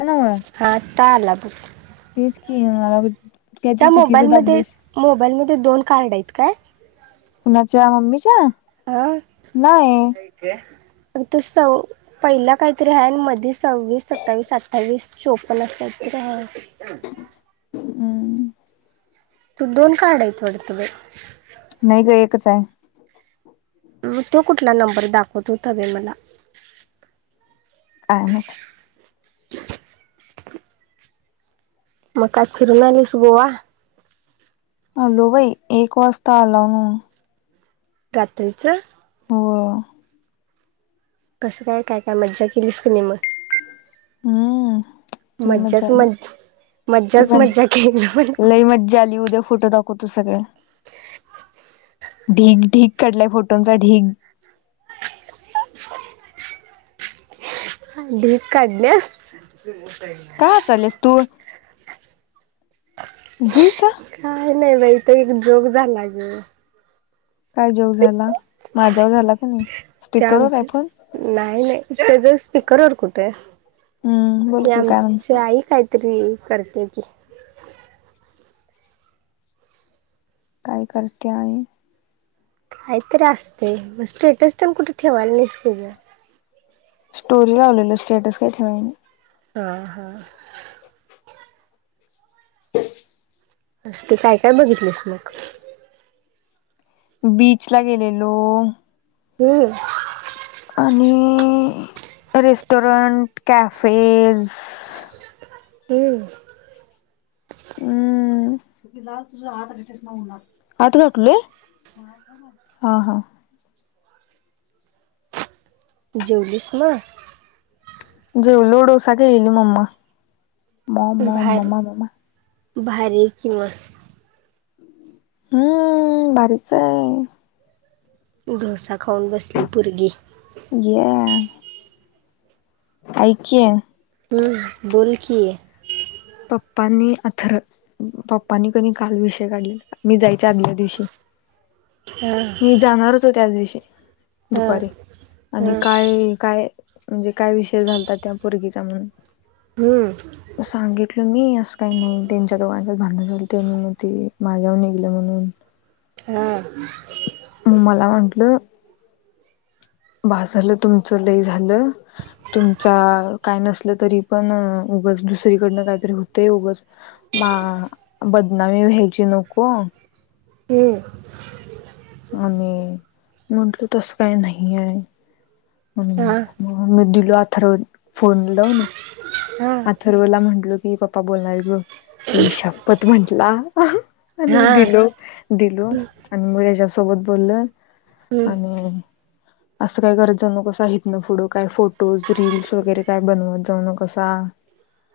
हो ना तालात [unintelligible] त्या चुकीचं मोबाईलमध्ये दाबलीस. मोबाईलमध्ये दोन कार्ड आहेत काय कुणाच्या मम्मीच्या हा नाही आई गं तू सव पहिला काहीतरी आहे मध्ये सव्वीस सत्तावीस अठ्ठावीस चोपन्न असं काहीतरी काहा [unintelligible] हम्म तू दोन कार्ड आहेत वाटतं बाई नाही ग एकच आहे म तो कुठला नंबर दाखवत होता बाई मला काय माहित. मग काय फिरून आलीस गोवा आलो बाई एक वाजता आलाव रात्रीच हो कसं काय काय काय मज्जा केलीस की न मग हम्म लय मज्जाच मज्जा आली मज मज्जाच म मज्जा केली पण लई मज्जा आली उद्या फोटो दाखवतो सगळं ढीग ढीग काढलाय फोटोचां ढीग [inaudible] ढीग काढल्यास का हासाल्यास तू गैसा काय नाही बाई इथ एक जोक झाला गं काय जोक झाला माझ्यावर झाला का नाही स्पीकरवर आहे फोन त्याच स्पीकरवर कुठे हम्म बोल की काय आमच्या आई कायतरी करते की काय करते आहे काहीतरी असतय मग स्टेटस तेन कुठे ठेवायला नाहीस की ग स्टोरी लावलेली स्टेटस काय ठेवायला नाही हा हा [inaudible] अ ते काय काय बघितलेस मग. बीच ला गेलेलो. हम्म. आणि. Restaurant, cafes. हम्म. हम् आत घातलोय. हा, हा, जेवलीस म जेवलो डोसा केलेली मम्मा मॉम मॉम भार मम्मा भारी की म हम्म भारीच आहे. डोसा खाऊन बसली पोरगी. ये ऐक की हम बोल की पप्पांनी अथर पप्पानी कणी काल विषय काढलेला मी जायचे आदल्या दिवशी ह [inaudible] मी जाणार होतो त्याच दिवशी. ह दुपारी आणि काय काय म्हणजे काय विषय झालता त्या पोरगीचा म्हणून. हम्म तो सांगिल. तुम्ही असं काही नाही त्यांच्या दोघांच्यात भांडण झालं कि मग ते माझ्यावर निघलं म्हणून. हो. मला वाटलं. बास झालं तुमच लय झालं तुमचा काय नसल तरी पण. उगचं दुसरीकडनं काहीतरी हुतंय उगच मा बदनामी व्हायची नको. हम्म आणि म्हटलं तस काय नाही आहे. आणि हा मग मी दिलो अथर्व फोन लावून. म हा अथर्वला म्हंटलो की पप्पा बोलणारयत बोल आई शपत म्हंटला हा आणि हा दिलो दिलो आणि म ह्यच्याच सोबत बोललं हम्म आणि असं काय करत जाऊ नकोसा इथनपुढं काय फोटोज रील्स वगैरे काय बनवंत जाऊ नकोसा. [unintelligible]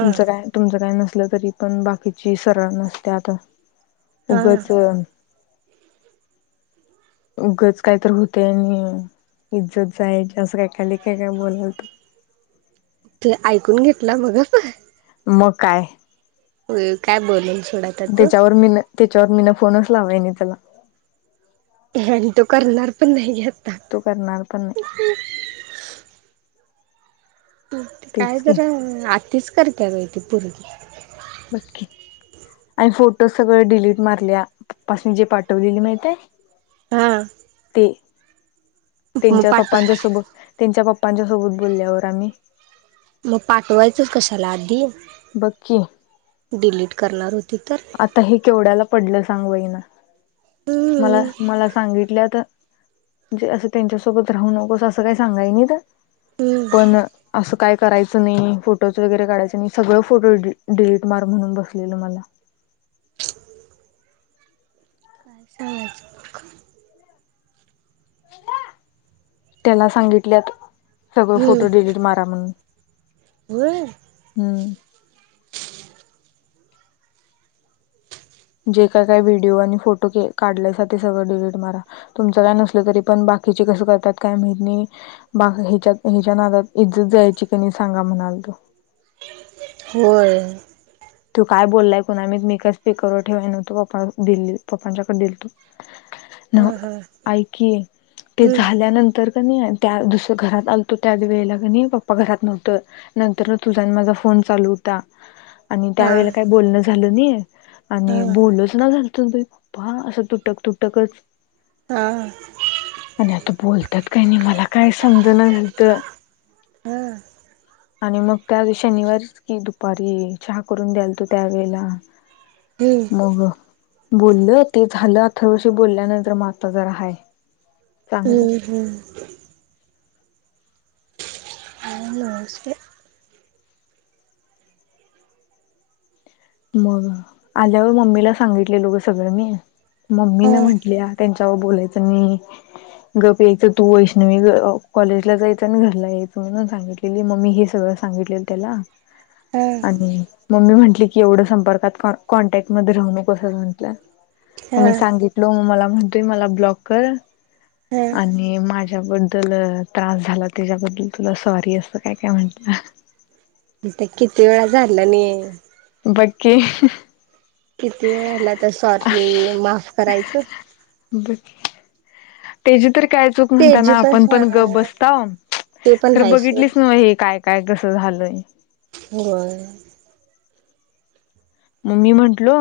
तुमचं काय, तुमचं काय नसल, तरी पण बाकीची सरळ नसत्यात, हा उगच उगच काही तर होतय आणि इज्जत जायची असं काय काय लय काय काय बोलालता. ते ऐकून घेतला मग. मगं काय. अ काय बोललं. त्याच्यावर मीन त्याच्यावर मीन फोनच लावाय नाही त्याला आणि तो करणार पण नाही घे आ तो करणार पण नाही. शेवटी काय तेच की जरा अं आतीच करत्या ग बाई ती पोरगी बगकी आणि फोटो सगळ डिलीट मारल्या पप्पासनी जे पाठवलेली माहिती आहे. हा. मग तेंच्या पाठव पप्पांच्या सुब तेंच्या पप्पा पप्पांच्यासोबत बोलल्यावर आम्ही मग पाठवायचंच कशाला आद्दी बघ की करणार होत आता हे केवड्याला पडलं सांग बाईंना मला हम्म मला सांगितल्यात म्हणजे अस त्यांच्यासोबत राहू नको अस काही सांगाय नाहीत हम्म पण अस काय करायचं नाही फोटोज वगैरे काढायच नाही सगळं फोटो डि डिलीट मार म्हणून बसलेलं मला [unintelligible] काय सांगायचं घरी मयऱ्या त्याला सांगितल्यात सगळं हम्म फोटो डिलीट मारा म्हणून होय? हम्म जे काय काय व्हिडिओ आणि फोटो के काढलायसा ते सगळं डिलीट मारा तुमचं काय नसलं तरी पण बा बाकीची कस करत्यात काय माहित नाही बा हिच्या हिच्या नादात इज्जत जायची कि नाही सांगा म्हणाला अग होय तो काय बोललाय कुणाला माहित मी काय स्पीकर वर ठेवाय नवतो पप्पा दिले पप्पांच्याकडे दिलतो न्हवं हा हा ऐक कि ते हम्म झाल्यानंतर कणी त्या दुस घरात आलतो त्याचं वेळेला कणी पप्पा घरात नव्हतं नंतरच तुझा आणि माझा फोन चालू होता आणि त्या हा वेळेला काही बोलणं झालं नाही हा आणि बोलचणा झाल दोन दिवस पप्पा असं तुटक तुटकच हा आणि आता बोलतात काही नाही मला काय समजणा झालं. हम आणि मग त्या शनिवारीच की दुपारी चहा करून द्यायल तो त्यावेेळेला हम्म मग बोललं ते झालं थोरशी बोलल्यानंतर म आता जरा हाय चांगलं. हम हम् आहे ना व्यवस्थित? मग आल्यावर मम्मीला सांगितलेलोग सगळं मी मम्मी हा न म्हटलीया त्यांच्या तवा बोलायचं मी गप् यायचं तू वैष्णवी कॉलेजला जायचं आणि घरला यायचं म्हणून सांगितलेली मम्मी हे सगळं सांगितलेलं त्याला हा आणि मम्मी म्हटली एवढं संर्पकात त कॉन्टॅक्ट मधे राहू नको कस म्हटलं म हा मी सांगितलो म मला म्ह तु मला ब्लाॅक कर हा आणि माझी बद्दल त्रास झाला त्याजाबद्द्ल तुला सॉरी अस काय काय म्हटंला त किती वेळा झालानी बाकी किती वेळाला तर सॉरी, माफ करायचं त्याजी तरी काय चूक ते जी म्हणताना पण आपण हा गप बसताव ते पण खंर आहे सोड बघितलीस न हे? काय काय कसं झालंय बरं म मी म्हंटलो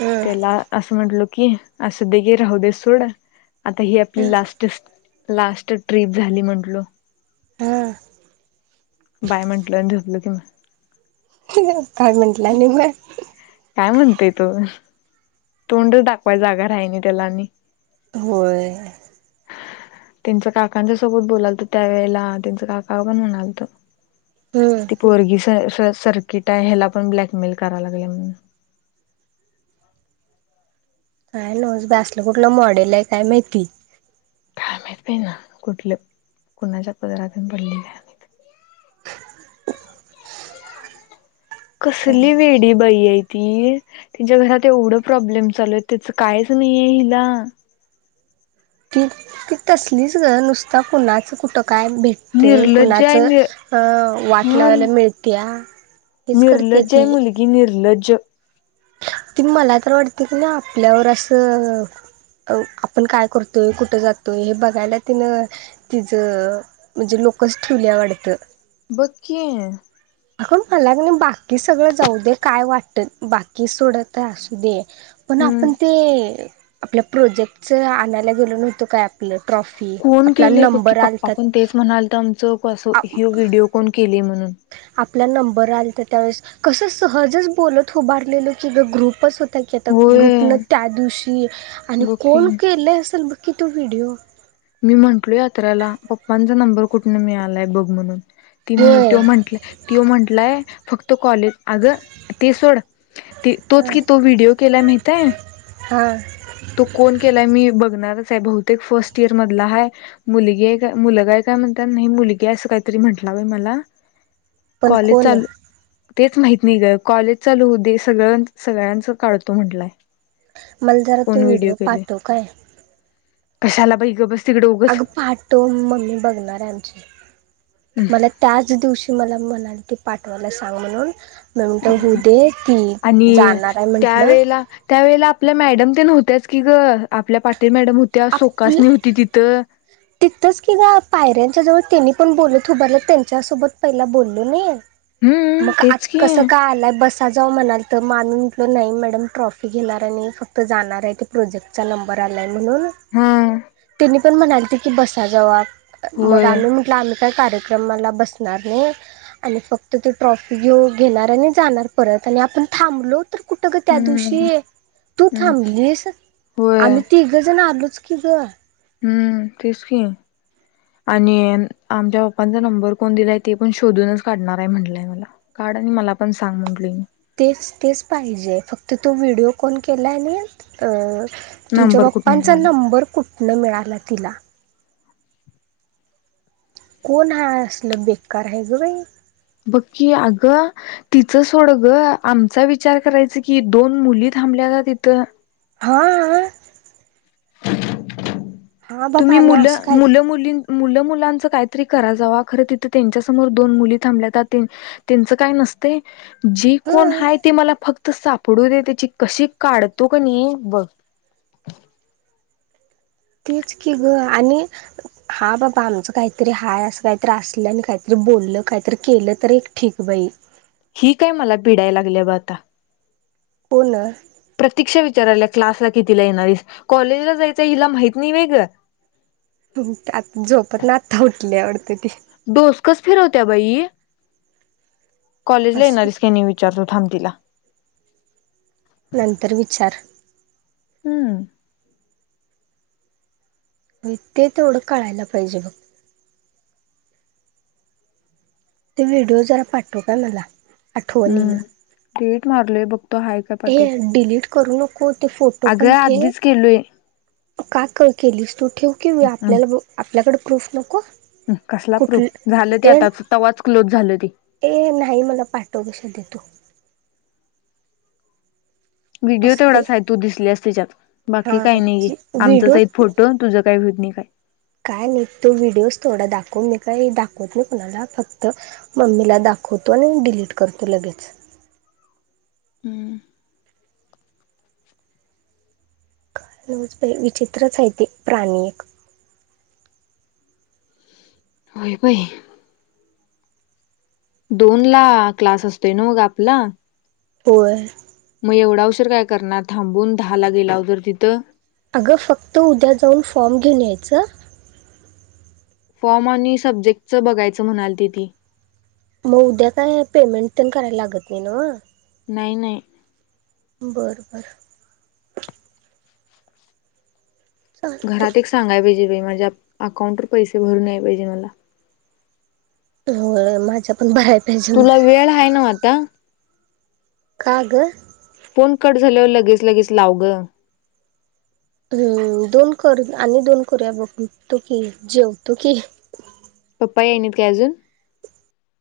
हम्म त्याला असं म्हटलो की असं देगे राहू दे सोड आता ही आपली लास्ट लास्ट ट्रीप झाली म्हटलो हा बाय म्हंटलं झपलो कि म काय म्हटला निमग काय म्हणतेय तो तोंड दाखवाय जागा राहीली ना त्याला आणि होय. त्यांचं काकांच्या सोबत बोलालत त्यावेेळेला त्यांचं काका पण म्हणालत. हम्म त पोरर्गीस सर्कीटाय ह्याला पण ब्लॅकमेल करायला लागले म्हण काय न असलं कुठलं मॉडेल आहे काय माहिती काय माहीत ना कुठल्या कुणाच्या पदरातून पडलेला काय कसली वेडी बाई आहे. ती तिच्या घरात एवढ प्रॉब्लेम चालू त्याच कायच नाहीेय हिला! त ती तसलीच ग नुसतं कणाच कुटं काय भेटतेंय निर्लज्ज आहे नि कुणाचं वाटलावायला मिळते्या निर्लज्जय मुलगी निर्लज्जं ती मला तर वाटते की ना आपल्यावर असं आपण काय करतोय, कुठ जातोय हे बघायला तिनं तिज फोकस ठीवलीया वाटत बघ की! अगं मला नाही बाकी सगळं जाऊ दे काय वाटतं बाकी सोडत असू दे पण आपण ते आपल्या प्रोजेक्टचं आणायला गेलो नव्हतो काय आपली ट्रॉफी कोण आपला केलेय बघ की नंबर पप्पा आलतात. पण तेच म्हणाल तर आमचं असं आप ह व्हिडिओ कोण केले म्हणून आपला नंबर आलता त्यावेळेस कस सहजच बोलत उभारलेलो की ग्रुपच हो [unintelligible] की आता ग्रुपन होय त्या दिवशी आणि बघ की कोण केले असेल, की तू व्हिडिओ मी म्हंटलो यात्र्याला पप्पांचा नंबर कुठून मिळालाय बघ म्हणून. होय तो म्हटला तो म्हटलंय फक्त कॉलेज अगं ते सोड ते तोच कि तो व्हिडिओ केला माहित आहे. हा तो कोण केलाय मी बघणारच. बहुतेक फर्स्ट इयर मधला हा मुलगी आहे का मुलगा आहे काय म्हणतात नाही मुलगी आहे असं काहीतरी म्हटलं नवे मला. पण कॉलेज कोण, चालू तेच माहत नाही का कॉलेज चालू दे सगळ सगळ्यांच काढतो म्हंटलंय, मलधरा तो व्हिडिओ पाठव काय, कशाला बाई गप बस तिकडे उगच अगं पाठव मम्मी बघणार आहे आमची मला त्याच दिवशी मला म्हणाल ते पाठवायला सांग म्हणून मी म्हणतो होऊ दे ती आणि जाणार आहे म्हंटलं त्यावेला त्यावेळेला आपल्या मॅडम ते नव्हत्याच, की ग! आपल्या पा आप तिथच की ग पायऱ्यांच्या जवळ त्यांनी, पण बोलू उबारला त्यांच्यासोबत पहिला बोललो नाही. हम्म मग तेच आता की कस काय आलाय बस त्याजव म्हणाल तर मान म्हटलं नाही मॅडम ट्रॉफी घेणार आहे नाही फक्त जाणार आहे ते प्रोजेक्टचा नंबर आलाय म्हणून हं आणि पण म्हणाली ती की बसा जवप मग होय आम्ही म्हटलं आम्ही कार्यक्रमाला बसणार नाही आणि फक्त ते ट्रॉफी घेऊ घेणार आणि जाणार परत. आपण थांबलो! तर कुठ ग त्या हम्म दिवशी तू हम्म थांबलीस होय आम्ही तीघ जण आलो, आलोच की ग! हम्म! तेच की, आणि आमच्या बाप्पांचा नंबर कोण दिलाय ते पण शोधूनच काढणार आहे म्हटलय मला. आणि मला पण सांग म्हटली, तेच तेच पाहिजे फक्त तो व्हिडिओ कॉल केलानी अ तुमच्या नंबर कुठून पप्पांचा मिळाला नंबर कुठनं मिळाला तिला. कोण हा असलं बेकार हाय ग बाई. बघ की, आग तिचं सोड ग आमचा विचार करायच की, दोन मुली थांबल्या ना तिथं. हाआ. तुम्ही आणि मुल असं काय मुल मुली मुलं मुलांच काहीतरी करा जावा, खर तिथं त्यांच्या समोर दोन मुली थांबल्या का तीन त्यांच काही नस ते जे ह कोण हाय ते मला फक्त त सापडू दे त्याची कशी काढतो कनी बघ. तेच की ग आणि हा बाबा आमचं काहीतरी हाय असं काहीतरी असलं आणि काहीतरी बोललं काहीतरी केलं तर एक ठीक बाई, ही काय मला पीडाय लागल्या बा आता. कोन. प्रतीक्षा विचारायल्या क्लासला कितीला येणारेस कॉलेजला जायचं हिला माहित नाही व्हय ग. आत झोपत ना आता उठली वाटत ती. फिरव त्या बाई. कॉलेजला येणारी असं आहेस की नाही विचारतो थांब तिला. नंतर विचार. हम्म. ते तेवढं कळायला पाहिजे बघ. ते व्हिडिओ जरा पाठव काय मला. आठवणीनं हम्म डिलेट मारलय बघ. हे डिलीट करू नको ते फोटो पण अगं ठेव आधीच केलोय का कळ केलीस तू ठेव कि आपल्याला आपल्याकडे प्रूफ नको. कसला कुठ प्रुफ झालं ते ए आता तवाच क्लोज झालं ते. ए नाही मला पाठव ग श्रदे तु. व्हिडिओ असते तेवढाच हाय तू दिसलीयेस त्याच्यात बाकी हा काही नाहीे. आमचाच व्हिडिओ हाईत फोटो तुझं काही व्हू नाही. [unintelligible] काय नाही तो व्हिडिओस थोडा दाखवून म काही दाखवत नाही कुणाला फक्त मम्मीला दाखवतो आणि डिलीट करतो लगेच. [inaudible] हम्म. न्यूजपे विचित्र हाय ते प्राणी एक. होय बाई. दोन ला क्लास असतोय ना नव्ह ग आपला. होय. मग एवढा उशिर काय करणार थांबून. दहा ला गेलाव तर तिथं. अगं फक्त उद्या जाऊन फॉर्म घेऊन यायचं. फॉर्म आणि सब्जेक्टच बघायचं म्हणाती ती. मग उद्या काय पेमेंट तेन करायला लागत नाही नव्ह. नाही नाही. बरं बरं. चालते घरात एक सांगाय पाहिजे माझ्या अकाउंट वर पैसे भरून यायला पाहिजे मला. होय माझ्या पण भराय. पाहिजे तुला मग वेळ हाय नव्ह आता. का ग. फोन कट झाल्यावर लगेच लगेच लाव ग. हम्म, दोन कर आणि दोन करुया बग तो की जेवतो की. पप्पा यायनीत काय अजून?